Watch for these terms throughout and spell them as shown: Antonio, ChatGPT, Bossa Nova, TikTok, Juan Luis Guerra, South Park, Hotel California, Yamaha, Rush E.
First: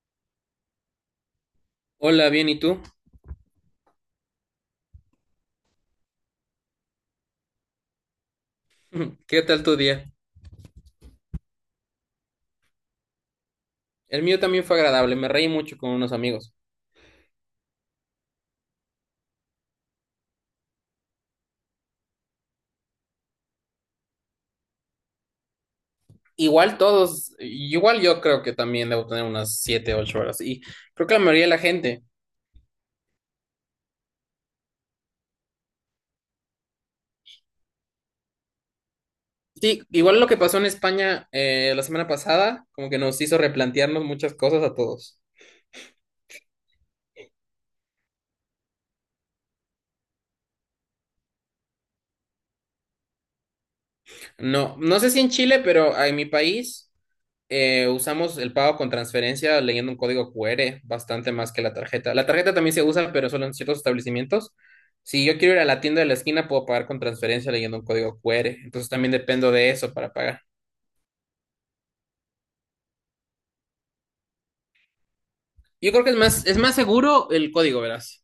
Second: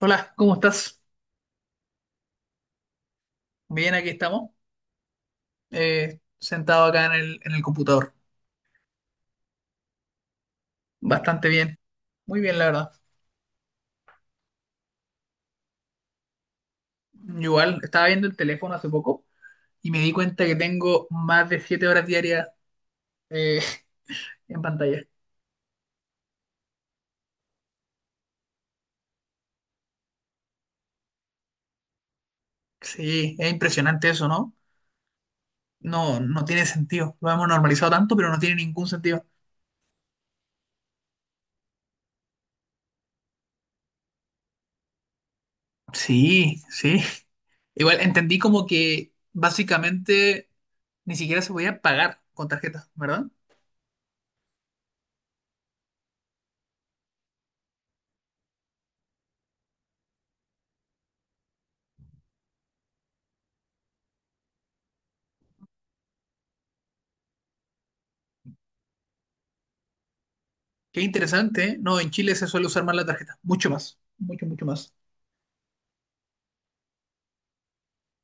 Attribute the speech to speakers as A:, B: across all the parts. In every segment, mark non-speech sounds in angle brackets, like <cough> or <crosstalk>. A: Hola, ¿cómo estás?
B: Hola, bien, ¿y tú?
A: Bien, aquí estamos. Sentado acá en en el computador.
B: <clears throat> <laughs> ¿Qué tal tu día?
A: Bastante bien. Muy bien, la verdad.
B: El mío también fue agradable, me reí mucho con unos amigos.
A: Igual, estaba viendo el teléfono hace poco y me di cuenta que tengo más de siete horas diarias eh, <laughs> en pantalla.
B: Igual todos, igual yo creo que también debo tener unas 7 8 horas y creo que la mayoría de la gente.
A: Sí, es impresionante eso, ¿no? No tiene sentido. Lo hemos normalizado tanto, pero no tiene ningún sentido.
B: Sí, igual lo que pasó en España la semana pasada, como que nos hizo replantearnos muchas cosas a todos.
A: Sí, sí. <laughs> Igual entendí como que básicamente ni siquiera se podía pagar con tarjeta, ¿verdad?
B: No, no sé si en Chile, pero en mi país usamos el pago con transferencia leyendo un código QR bastante más que la tarjeta. La tarjeta también se usa, pero solo en ciertos establecimientos. Si yo quiero ir a la tienda de la esquina, puedo pagar con transferencia leyendo un código QR. Entonces también dependo de eso para pagar.
A: Qué interesante, ¿eh? No, en Chile se suele usar más la tarjeta, mucho más, mucho, mucho más.
B: Yo creo que es más seguro el código, verás.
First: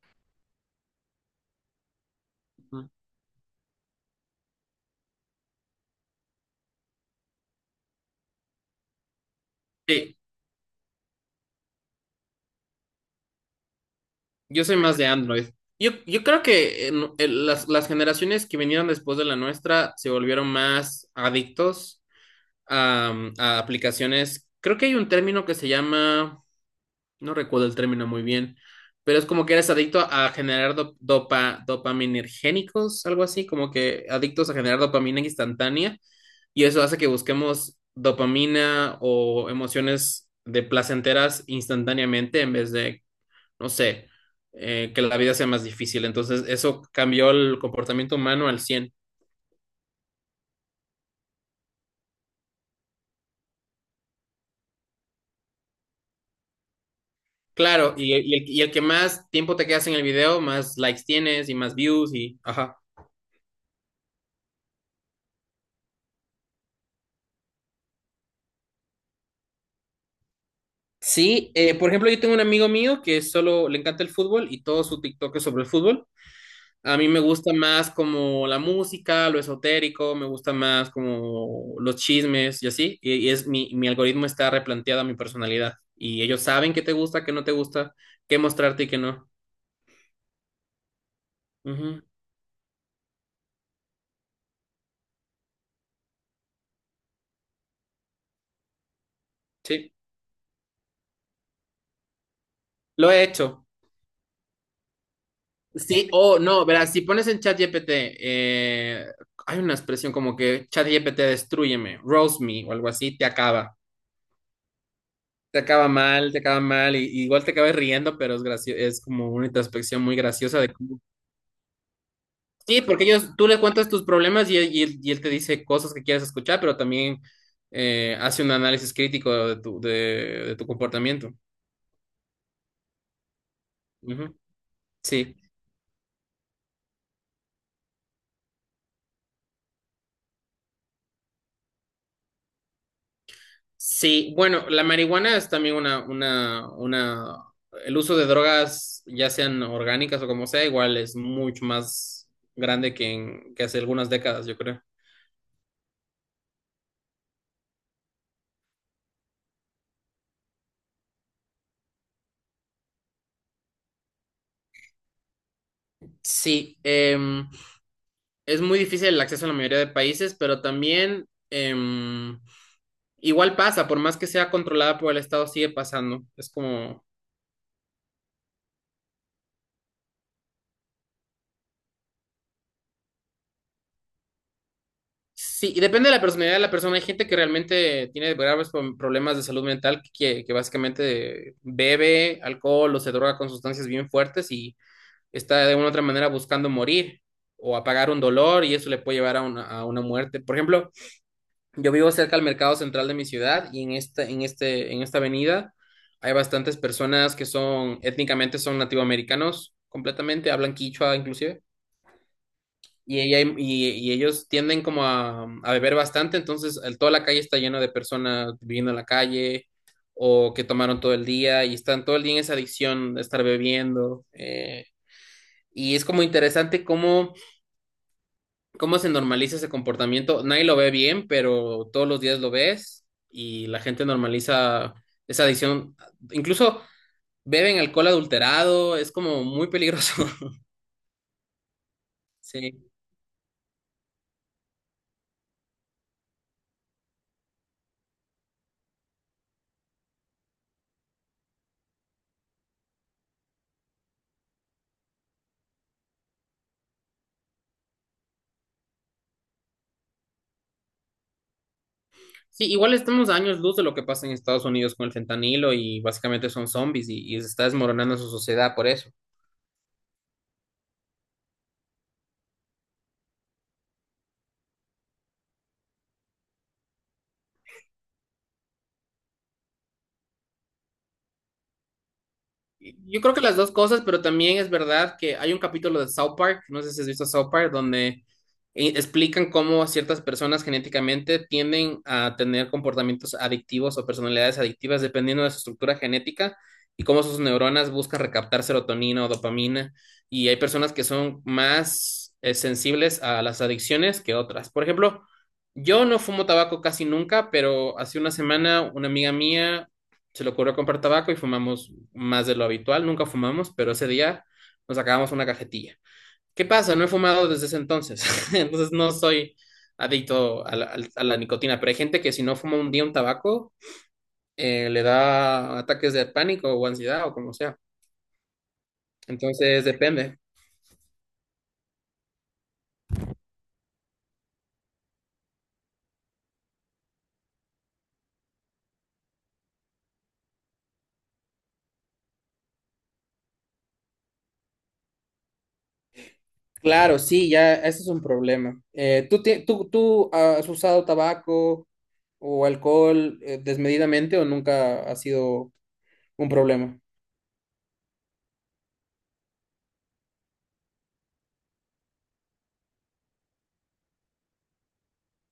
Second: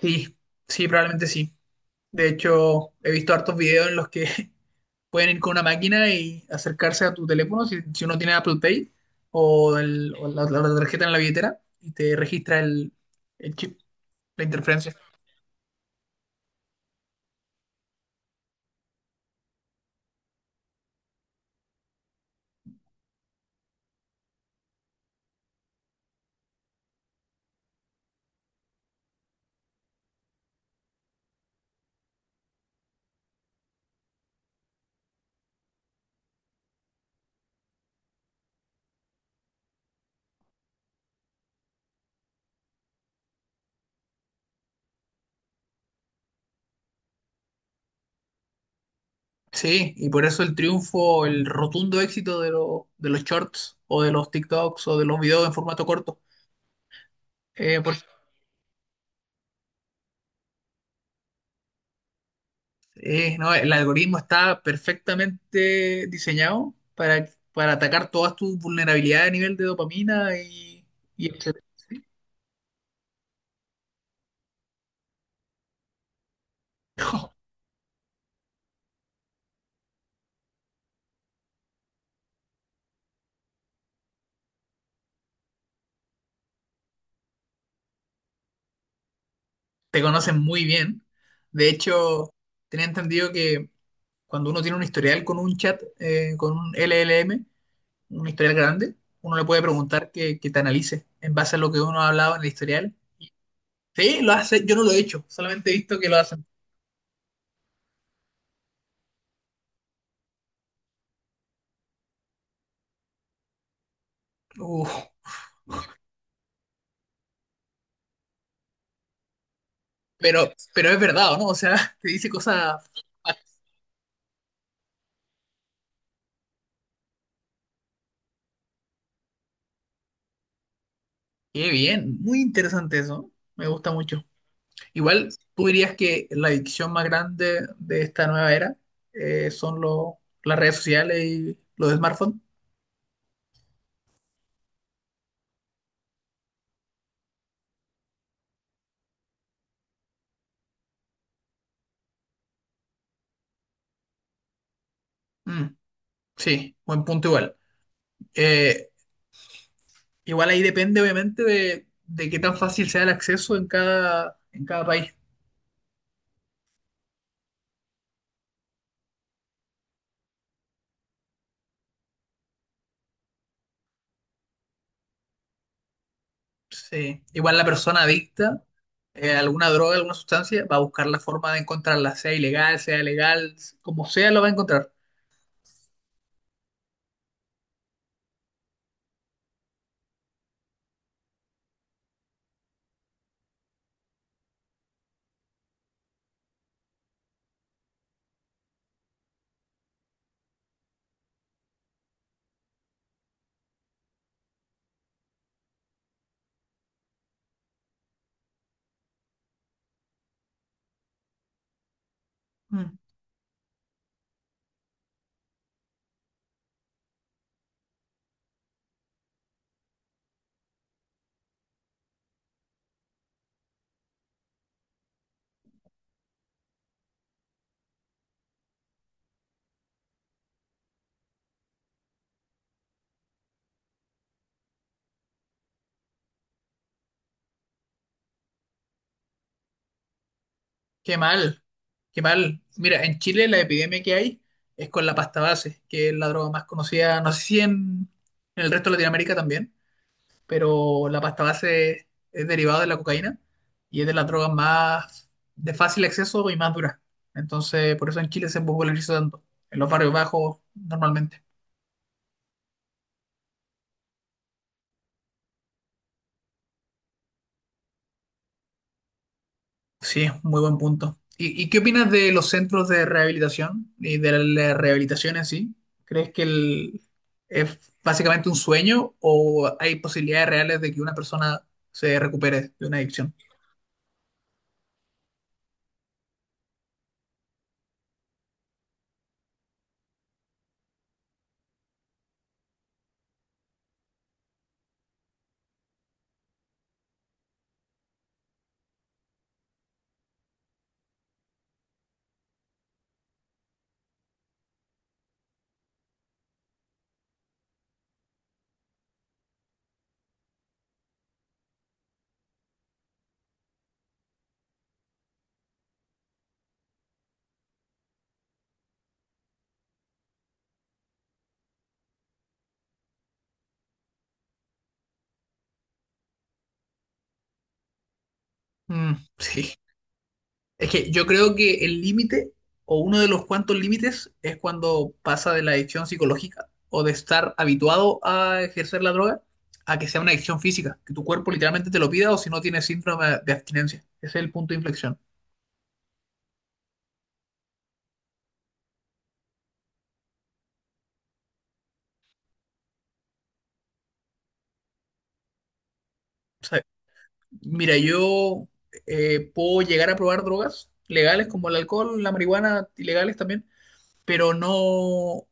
A: Sí, sí, probablemente sí. De
B: Ujú.
A: hecho, he visto hartos videos en los que <laughs> pueden ir con una máquina y acercarse a tu teléfono, si uno tiene Apple Pay o,
B: Sí,
A: la tarjeta en la billetera, y te registra el chip, la
B: yo soy
A: interferencia.
B: más de Android. Yo creo que las generaciones que vinieron después de la nuestra se volvieron más adictos a, a aplicaciones. Creo que hay un término que se llama, no recuerdo el término muy bien, pero es como que eres adicto a generar dopaminergénicos, algo así, como que adictos a generar dopamina instantánea, y eso hace que busquemos dopamina o emociones de placenteras instantáneamente en vez de, no sé, que la vida sea más difícil. Entonces, eso cambió el comportamiento humano al 100.
A: Sí, y por eso el triunfo, el rotundo éxito de los shorts o de los TikToks o de los videos en formato corto. Eh,
B: Claro,
A: por-
B: y el que más tiempo te quedas en el video, más likes tienes y más views y, ajá.
A: No, el algoritmo está perfectamente diseñado para atacar todas tus vulnerabilidades a nivel de dopamina y
B: Sí,
A: etcétera.
B: por
A: ¿Sí?
B: ejemplo, yo tengo un amigo mío que solo le encanta el fútbol y todo su TikTok es sobre el fútbol. A mí me gusta más como la música, lo esotérico, me gusta más como los chismes y así. Y es mi algoritmo está replanteado a mi personalidad. Y ellos saben qué te gusta, qué no te gusta, qué mostrarte y qué no.
A: Te conocen muy bien. De
B: Ujú.
A: hecho, tenía entendido que cuando uno tiene un historial con un chat, con un LLM, un historial grande, uno le puede
B: Sí,
A: preguntar que te analice en base a lo que uno ha hablado en el historial.
B: lo he hecho.
A: Sí, lo hace, yo no lo he hecho, solamente he visto que
B: Sí,
A: lo
B: o
A: hacen.
B: no, verás, si pones en ChatGPT, hay una expresión como que ChatGPT destrúyeme, roast me o algo así, te acaba.
A: Uf,
B: Te acaba mal, te acaba mal, y igual te acabas riendo, pero es es como una introspección muy
A: pero,
B: graciosa de
A: pero
B: cómo...
A: es verdad, ¿o no? O sea, <laughs> te dice
B: Sí,
A: cosas.
B: porque ellos, tú le cuentas tus problemas y él te dice cosas que quieres escuchar, pero también hace un análisis crítico de de tu comportamiento.
A: Qué bien, muy interesante eso. Me gusta mucho.
B: Ujú.
A: Igual,
B: Sí,
A: ¿tú dirías que la adicción más grande de esta nueva era son las redes sociales y los smartphones?
B: sí, bueno, la marihuana es también una, el uso de drogas, ya sean orgánicas o como sea, igual es mucho más grande que, que hace algunas décadas, yo creo.
A: Mm, sí, buen punto igual. Eh, Igual ahí depende obviamente de qué tan fácil sea el acceso en en cada país.
B: Sí, es muy difícil el acceso en la mayoría de países, pero también igual pasa, por más que sea controlada por el Estado, sigue pasando. Es como,
A: Sí. Igual la persona adicta a alguna droga, alguna sustancia, va a buscar la forma de encontrarla, sea ilegal, sea legal, como sea, lo va a encontrar.
B: sí, y depende de la personalidad de la persona. Hay gente que realmente tiene graves problemas de salud mental, que básicamente bebe alcohol o se droga con sustancias bien fuertes y está de una u otra manera buscando morir o apagar un dolor y eso le puede llevar a una muerte. Por ejemplo, yo vivo cerca al mercado central de mi ciudad y en esta avenida hay bastantes personas que son étnicamente son nativoamericanos completamente, hablan quichua inclusive, y ellos tienden como a beber bastante, entonces toda la calle está llena de personas viviendo en la calle o que tomaron todo el día y están todo el día en esa adicción de estar bebiendo. Y es como interesante cómo se normaliza ese comportamiento. Nadie lo ve bien, pero todos los días lo ves y la gente normaliza esa adicción. Incluso beben alcohol adulterado, es como muy peligroso. <laughs>
A: Qué mal, qué mal.
B: Sí.
A: Mira, en Chile la epidemia que hay es con la pasta base, que es la droga más conocida, no sé si en el resto de Latinoamérica también, pero la pasta base es derivada de la cocaína y es de las drogas más de fácil acceso y más duras. Entonces, por eso en Chile se populariza tanto, en los barrios bajos normalmente.
B: Sí, igual estamos a años luz de lo que pasa en Estados Unidos con el fentanilo y básicamente son zombies y se está desmoronando su sociedad por eso.
A: Sí, muy buen punto. ¿Y qué opinas de los centros de rehabilitación y de la rehabilitación en sí? ¿Crees que es básicamente un sueño o hay posibilidades reales de que una persona se recupere de una
B: Yo creo
A: adicción?
B: que las dos cosas, pero también es verdad que hay un capítulo de South Park, no sé si has visto South Park, donde explican cómo ciertas personas genéticamente tienden a tener comportamientos adictivos o personalidades adictivas dependiendo de su estructura genética y cómo sus neuronas buscan recaptar serotonina o dopamina. Y hay personas que son más sensibles a las adicciones que otras. Por ejemplo, yo no fumo tabaco casi nunca, pero hace una semana una amiga mía se le ocurrió comprar tabaco y fumamos más de lo habitual. Nunca fumamos, pero ese día nos acabamos una cajetilla. ¿Qué pasa? No he fumado desde ese entonces. <laughs> Entonces no soy adicto a nicotina, pero hay gente que si no fuma un día un tabaco, le da ataques de pánico o ansiedad o como sea.
A: Mm, sí.
B: Entonces depende.
A: Es que yo creo que el límite o uno de los cuantos límites es cuando pasa de la adicción psicológica o de estar habituado a ejercer la droga a que sea una adicción física, que tu cuerpo literalmente te lo pida o si no tienes síndrome de abstinencia. Ese es el punto de inflexión.
B: Claro, sí, ya, ese es un problema. ¿Tú has usado tabaco o alcohol desmedidamente o nunca ha sido un problema?
A: Mira, yo puedo llegar a probar drogas legales como el alcohol, la marihuana, ilegales también, pero no,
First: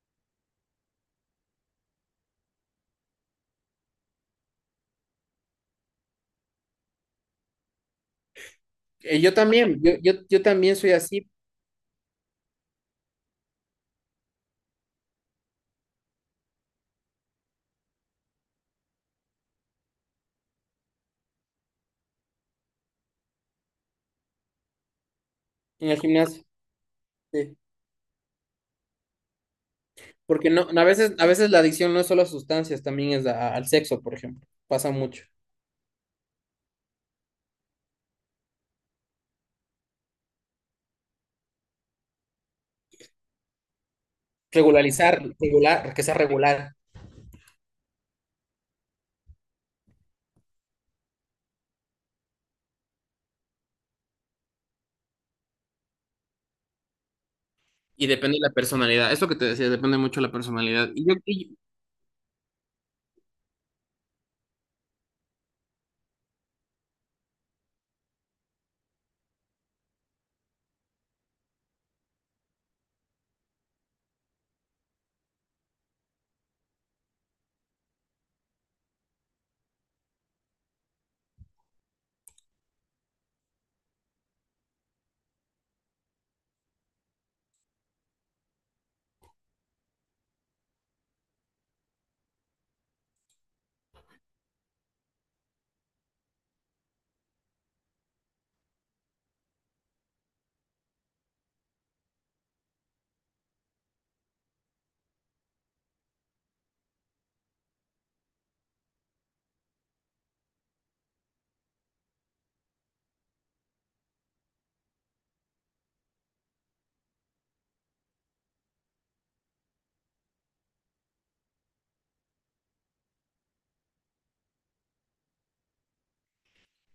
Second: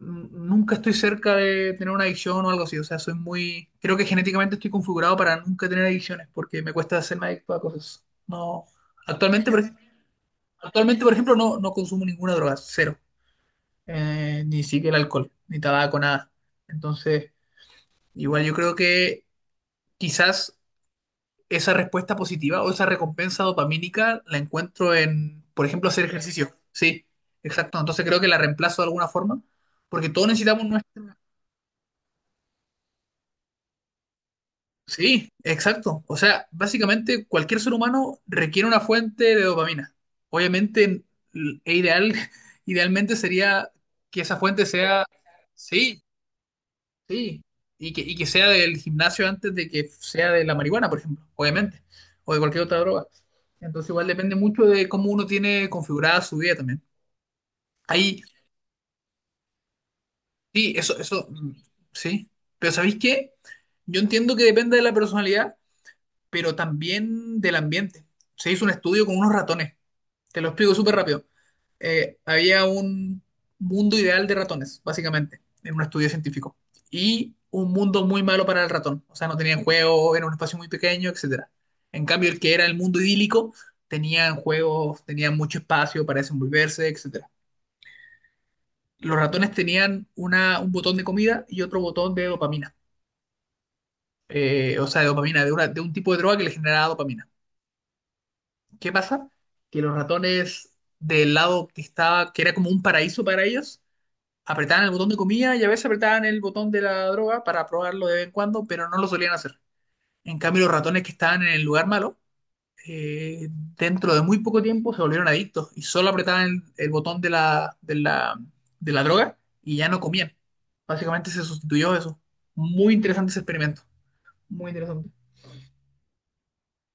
A: nunca estoy cerca de tener una adicción o algo así. O sea, soy muy, creo que genéticamente estoy configurado para nunca tener adicciones porque me cuesta hacerme adicto a cosas. No,
B: Yo
A: actualmente, por, ej-
B: también, yo también soy
A: Actualmente, por
B: así
A: ejemplo, no consumo ninguna droga, cero. Ni siquiera el alcohol, ni tabaco, nada. Entonces, igual yo creo que quizás esa respuesta positiva o esa recompensa dopamínica la encuentro en, por ejemplo,
B: en el
A: hacer
B: gimnasio,
A: ejercicio. Sí,
B: sí.
A: exacto. Entonces creo que la reemplazo de alguna forma, porque todos
B: Porque
A: necesitamos
B: no,
A: nuestra...
B: a veces la adicción no es solo a sustancias, también es al sexo, por ejemplo. Pasa mucho.
A: Sí, exacto. O sea, básicamente cualquier ser humano requiere una fuente de dopamina. Obviamente, ideal, <laughs> idealmente sería que esa fuente sea...
B: Regularizar, regular,
A: Sí,
B: que sea regular.
A: sí, y que sea del gimnasio antes de que sea de la marihuana, por ejemplo, obviamente, o de cualquier otra droga. Entonces igual depende mucho de cómo uno tiene configurada su vida también.
B: Y
A: Ahí,
B: depende de la personalidad. Esto que te decía, depende mucho de la
A: sí,
B: personalidad.
A: eso,
B: Y yo,
A: eso, mm,
B: y-
A: sí. Pero ¿sabéis qué? Yo entiendo que depende de la personalidad, pero también del ambiente. Se hizo un estudio con unos ratones. Te lo explico súper rápido. Había un mundo ideal de ratones, básicamente, en un estudio científico. Y un mundo muy malo para el ratón. O sea, no tenían juego, era un espacio muy pequeño, etcétera. En cambio, el que era el mundo idílico, tenían juegos, tenían mucho espacio para desenvolverse, etcétera. Los ratones tenían un botón de comida y otro botón de dopamina. O sea, de dopamina, de un tipo de droga que le generaba dopamina. ¿Qué pasa? Que los ratones del lado que era como un paraíso para ellos, apretaban el botón de comida y a veces apretaban el botón de la droga para probarlo de vez en cuando, pero no lo solían hacer. En cambio, los ratones que estaban en el lugar malo, eh, dentro de muy poco tiempo se volvieron adictos y solo apretaban el botón de de la droga y ya no comían. Básicamente se sustituyó eso. Muy interesante ese experimento. Muy interesante.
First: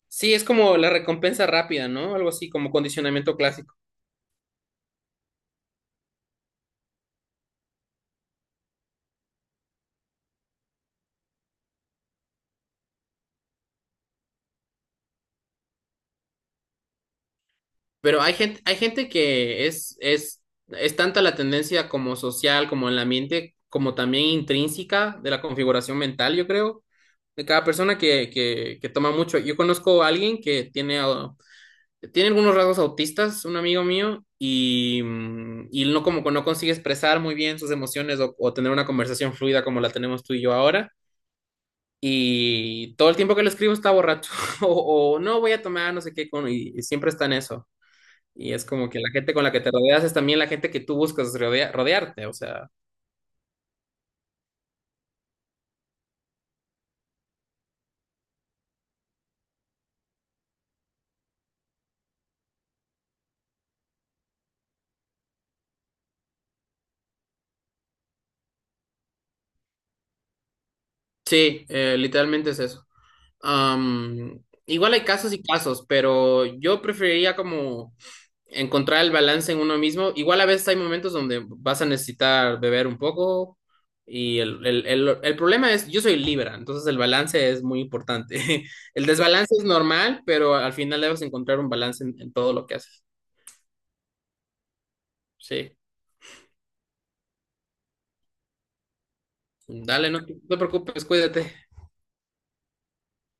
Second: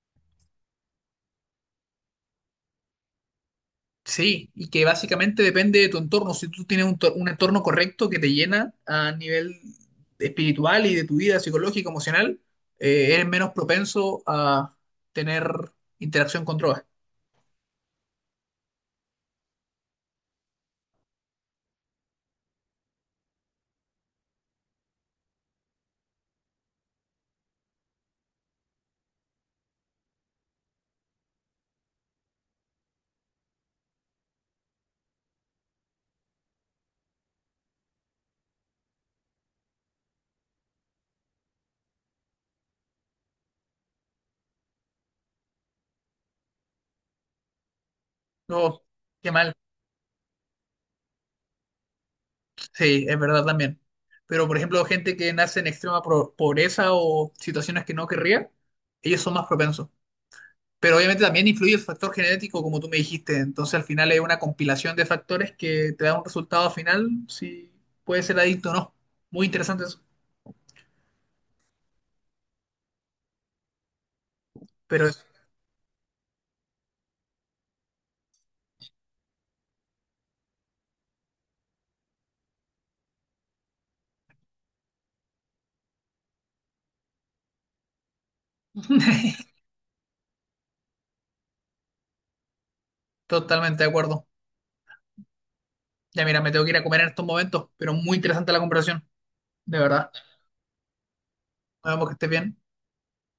B: Sí, es como la recompensa rápida, ¿no? Algo así, como condicionamiento clásico.
A: Sí, y que básicamente depende de tu entorno. Si tú tienes un entorno correcto que te llena a nivel espiritual y de tu vida psicológica, emocional, eres menos propenso a tener interacción con drogas.
B: Pero hay gente que es tanta la tendencia como social, como en la mente, como también intrínseca de la configuración mental, yo creo, de cada persona que toma mucho. Yo conozco a alguien que tiene, ah, tiene algunos rasgos autistas, un amigo mío, y no como no consigue expresar muy bien sus emociones o tener una conversación fluida como la tenemos tú y yo ahora. Y todo el tiempo que le escribo está borracho <laughs> o no voy a tomar, no sé qué, con, y siempre está en eso. Y es
A: No,
B: como que la
A: qué
B: gente con la
A: mal.
B: que te rodeas es también la gente que tú buscas rodearte, o sea,
A: Sí, es verdad también. Pero, por ejemplo, gente que nace en extrema pobreza o situaciones que no querría, ellos son más propensos. Pero obviamente también influye el factor genético, como tú me dijiste. Entonces, al final es una compilación de factores que te da un resultado final, si puede ser adicto o no. Muy interesante eso.
B: sí, literalmente es eso. Am, igual hay
A: Pero eso.
B: casos y casos, pero yo preferiría como encontrar el balance en uno mismo. Igual a veces hay momentos donde vas a necesitar beber un poco y el problema es, yo soy Libra, entonces el balance es muy importante. <laughs> El desbalance
A: <laughs>
B: es normal, pero al final debes encontrar un balance en todo lo que haces.
A: Totalmente de acuerdo.
B: Sí,
A: Ya mira, me tengo que ir a comer en estos momentos, pero muy interesante la conversación. De verdad.
B: dale, no te preocupes, cuídate.
A: Nos vemos, que estés bien.